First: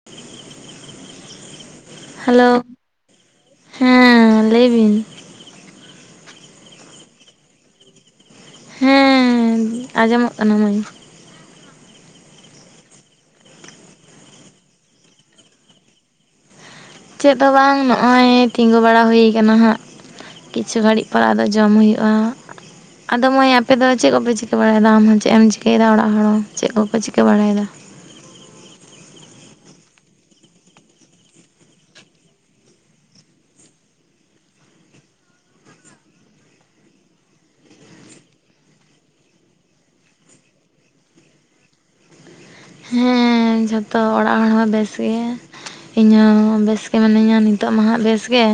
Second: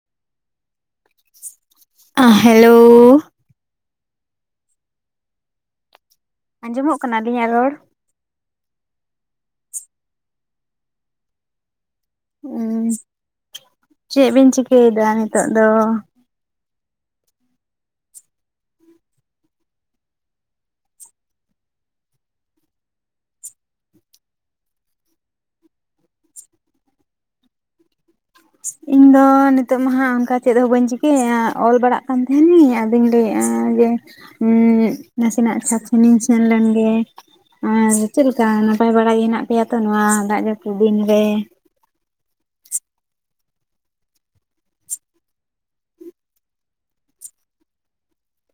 [inaudible] Hello? ᱦᱮᱸ, ᱞᱟᱹᱭ ᱵᱤᱱ᱾ ᱟᱸᱡᱚᱢᱚᱜ ᱠᱟᱱᱟ ᱟᱞᱤᱧᱟᱜ ᱨᱚᱲ? ᱦᱮᱸ, ᱟᱸᱡᱚᱢᱚᱜ ᱠᱟᱱᱟ ᱢᱟᱹᱭ᱾ ᱦᱩᱸ, ᱪᱮᱫ ᱵᱤᱱ ᱪᱤᱠᱟᱹᱭᱮᱫᱟ, ᱱᱤᱛᱚᱜ ᱫᱚ? ᱪᱮᱫ ᱦᱚᱸ ᱵᱟᱝ, ᱱᱚᱜᱼᱚᱭ ᱛᱤᱸᱜᱩ ᱵᱟᱲᱟ ᱦᱩᱭ ᱠᱟᱱᱟ ᱦᱟᱜ᱾ ᱠᱤᱪᱷᱩ ᱜᱷᱟᱹᱲᱤᱡ ᱯᱚᱨ, ᱟᱫᱚ ᱡᱚᱢ ᱦᱩᱭᱩᱜᱼᱟ᱾ ᱟᱫᱚ ᱱᱚᱜᱼᱚᱭ ᱟᱯᱮᱫᱚ ᱪᱮᱫ ᱠᱚᱯᱮ ᱪᱤᱠᱟᱹ ᱟᱫᱚ ᱢᱟᱹᱭ ᱟᱯᱮ ᱫᱚ ᱪᱮᱫ ᱠᱚᱯᱮ ᱪᱤᱠᱟ ᱵᱟᱲᱟᱭᱮᱫᱟ ᱟᱢ ᱦᱚᱸ ᱪᱮᱫ ᱮᱢ ᱪᱤᱠᱟᱹᱭ ᱮᱫᱟ? ᱚᱲᱟᱜ ᱦᱚᱲ ᱦᱚᱸ ᱪᱮᱫ ᱠᱚᱯᱮ ᱪᱤᱠᱟᱹ ᱵᱟᱲᱟᱭᱮᱫᱟ? ᱤᱧ ᱫᱚ ᱱᱤᱛᱚᱜ ᱢᱟ ᱦᱟᱸᱜ ᱚᱱᱠᱟ ᱪᱮᱫ ᱦᱚᱸ ᱵᱟᱹᱧ ᱪᱤᱠᱟᱭᱮᱫᱟ, ᱚᱞ ᱵᱟᱲᱟᱜ ᱠᱟᱱ ᱛᱟᱦᱮᱱᱤᱧ ᱟᱫᱚᱧ ᱞᱟᱹᱭᱮᱜᱼᱟ ᱡᱮ ᱱᱟᱥᱮᱱᱟᱜ ᱪᱷᱟᱫ ᱥᱮᱱᱤᱧ ᱥᱮᱱ ᱞᱮᱱ ᱜᱮ ᱟᱨ ᱪᱮᱫ ᱞᱮᱠᱟ ᱱᱟᱯᱟᱭ ᱵᱟᱲᱟ ᱜᱮ ᱦᱩᱱᱟᱜ ᱯᱮᱭᱟ ᱛᱚ, ᱱᱚᱣᱟ ᱫᱟᱜ ᱡᱟᱹᱯᱩᱫ ᱫᱤᱱ ᱨᱮ ᱦᱮᱸ ᱡᱚᱛᱚ ᱚᱲᱟᱜ ᱦᱚᱲ ᱦᱚᱸ ᱵᱮᱥ ᱜᱮ᱾ ᱤᱧ ᱦᱚᱸ ᱵᱮᱥ ᱜᱮ ᱢᱤᱱᱟᱹᱧᱟ, ᱱᱤᱛᱚᱜ ᱢᱟ ᱦᱟᱸᱜ ᱵᱮᱥ ᱜᱮ᱾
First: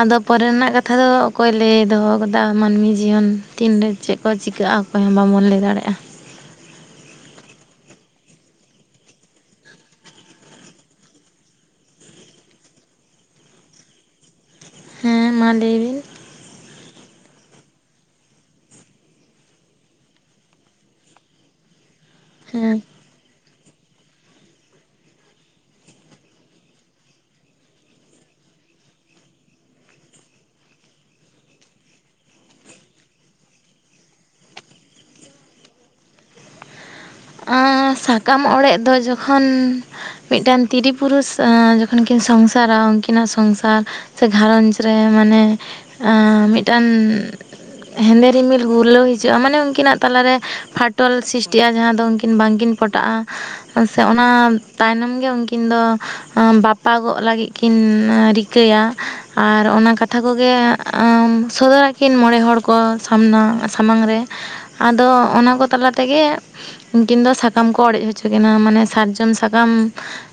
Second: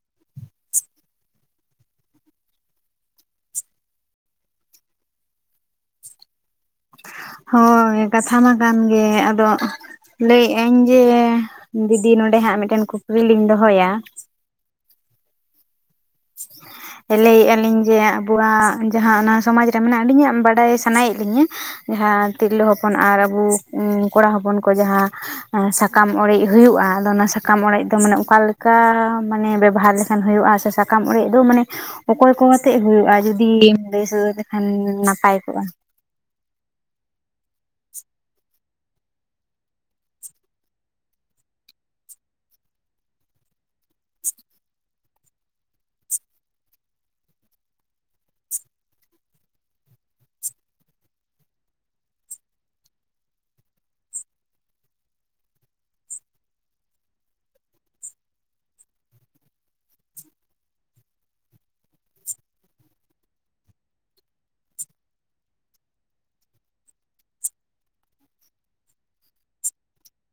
ᱟᱫᱚ ᱯᱚᱨᱮ ᱨᱮᱱᱟᱜ ᱠᱟᱛᱷᱟ ᱫᱚ ᱚᱠᱚᱭ ᱞᱟᱹᱭ ᱫᱚᱦᱚ ᱟᱠᱟᱫᱟ, ᱢᱟᱹᱱᱢᱤ ᱡᱤᱭᱚᱱ ᱛᱤᱱ ᱨᱮ ᱪᱮᱫ ᱠᱚ ᱪᱤᱠᱟᱹᱜᱼᱟ? ᱚᱠᱚᱭ ᱦᱚᱸ ᱵᱟᱵᱚᱱ ᱞᱟᱹᱭ ᱫᱟᱲᱮᱭᱟᱜᱼᱟ? ᱦᱳᱭ, ᱠᱟᱛᱷᱟ ᱢᱟ ᱠᱟᱱ ᱜᱮ᱾ ᱟᱫᱚ ᱞᱟᱹᱭᱮᱫ ᱟᱹᱧ ᱡᱮ ᱫᱤᱫᱤ ᱱᱚᱰᱮ ᱦᱟᱸᱜ ᱢᱤᱫᱴᱮᱱ ᱠᱩᱠᱞᱤ ᱞᱤᱧ ᱫᱚᱦᱚᱭᱟ ᱦᱮᱸ ᱢᱟ ᱞᱟᱹᱭ ᱵᱤᱱ [inaudible] ᱞᱟᱹᱭ ᱮ ᱟᱞᱤᱧ ᱡᱮ ᱟᱵᱚᱣᱟᱜ ᱡᱟᱦᱟᱸ ᱚᱱᱟ ᱥᱚᱢᱟᱡᱽ ᱨᱮ ᱢᱮᱱᱟᱜᱼᱟ, ᱟᱹᱞᱤᱧᱟᱜ ᱵᱟᱲᱟᱭ ᱥᱟᱱᱟᱭᱮᱫ ᱞᱤᱧᱟᱹ ᱡᱟᱦᱟᱸ ᱛᱤᱨᱞᱟᱹ ᱦᱮᱸ ᱦᱚᱯᱚᱱ ᱟᱨ ᱟᱵᱚ ᱠᱚᱲᱟ ᱦᱚᱯᱚᱱ ᱠᱚ, ᱡᱟᱦᱟᱸ ᱥᱟᱠᱟᱢ ᱚᱲᱮᱡ ᱦᱩᱭᱩᱜᱼᱟ᱾ ᱟᱫᱚ ᱚᱱᱟ ᱥᱟᱠᱟᱢ ᱚᱲᱮᱡ ᱫᱚ ᱢᱟᱱᱮ ᱚᱠᱟ ᱞᱮᱠᱟ ᱢᱟᱱᱮ ᱵᱮᱵᱚᱦᱟᱨᱠ ᱦᱩᱭᱩᱜᱼᱟ ᱥᱮ ᱥᱟᱠᱟᱢ ᱚᱲᱮᱡ ᱫᱚ ᱢᱟᱱᱮ ᱚᱠᱚᱭ ᱠᱚ ᱟᱛᱮ ᱦᱩᱭᱩᱜᱼᱟ? ᱡᱩᱫᱤᱢ ᱞᱟᱹᱭ ᱥᱚᱫᱚᱨ ᱞᱮᱠᱷᱟᱱ ᱱᱟᱯᱟᱭ ᱠᱚᱜᱼᱟ? ᱥᱟᱠᱟᱢ ᱚᱲᱮᱡ ᱫᱚ ᱡᱚᱠᱷᱚᱱ ᱢᱤᱫᱴᱟᱱ ᱛᱤᱨᱤ ᱯᱩᱨᱩᱥ ᱡᱚᱠᱷᱚᱱ ᱠᱤᱱ ᱥᱚᱝᱥᱟᱨᱟ, ᱩᱱᱠᱤᱱᱟᱜ ᱥᱚᱝᱥᱟᱨ ᱥᱮ ᱜᱷᱟᱨᱚᱸᱡᱽ ᱨᱮ ᱢᱤᱫᱴᱟᱝ ᱦᱮᱸᱫᱮ ᱨᱤᱢᱤᱞ ᱜᱩᱨᱩᱞᱟᱹᱣ ᱦᱤᱡᱩᱜᱼᱟ᱾ ᱢᱟᱱᱮ ᱩᱱᱠᱤᱱᱟᱜ ᱛᱟᱞᱟᱨᱮ ᱯᱷᱟᱴᱚᱞ ᱥᱤᱨᱤᱥᱴᱤᱜᱼᱟ᱾ ᱡᱟᱦᱟᱸ ᱩᱱᱠᱤᱱ ᱵᱟᱝ ᱠᱤᱱ ᱯᱚᱴᱟᱜᱼᱟ, ᱥᱮ ᱚᱱᱟ ᱛᱟᱭᱱᱚᱢ ᱜᱮ ᱩᱱᱠᱤᱱ ᱫᱚ ᱵᱟᱯᱟᱜᱚᱜ ᱞᱟᱹᱜᱤᱫ ᱠᱤᱱ ᱨᱤᱠᱟᱹᱭᱟ ᱟᱨ ᱚᱱᱟ ᱠᱟᱛᱷᱟ ᱠᱚᱜᱮ ᱥᱚᱫᱚᱨ ᱟᱹᱠᱤᱱ ᱢᱚᱬᱮ ᱦᱚᱲ ᱠᱚ ᱥᱟᱢᱱᱟ ᱥᱟᱢᱟᱝ ᱨᱮ ᱟᱫᱚ ᱚᱱᱟᱠᱚ ᱛᱟᱞᱟ ᱛᱮᱜᱮ ᱩᱱᱠᱤᱱ ᱫᱚ ᱥᱟᱠᱟᱢ ᱠᱚ ᱚᱲᱮᱡ ᱦᱚᱪᱚ ᱠᱤᱱᱟ, ᱢᱟᱱᱮ ᱥᱟᱨᱡᱚᱢ ᱥᱟᱠᱟᱢ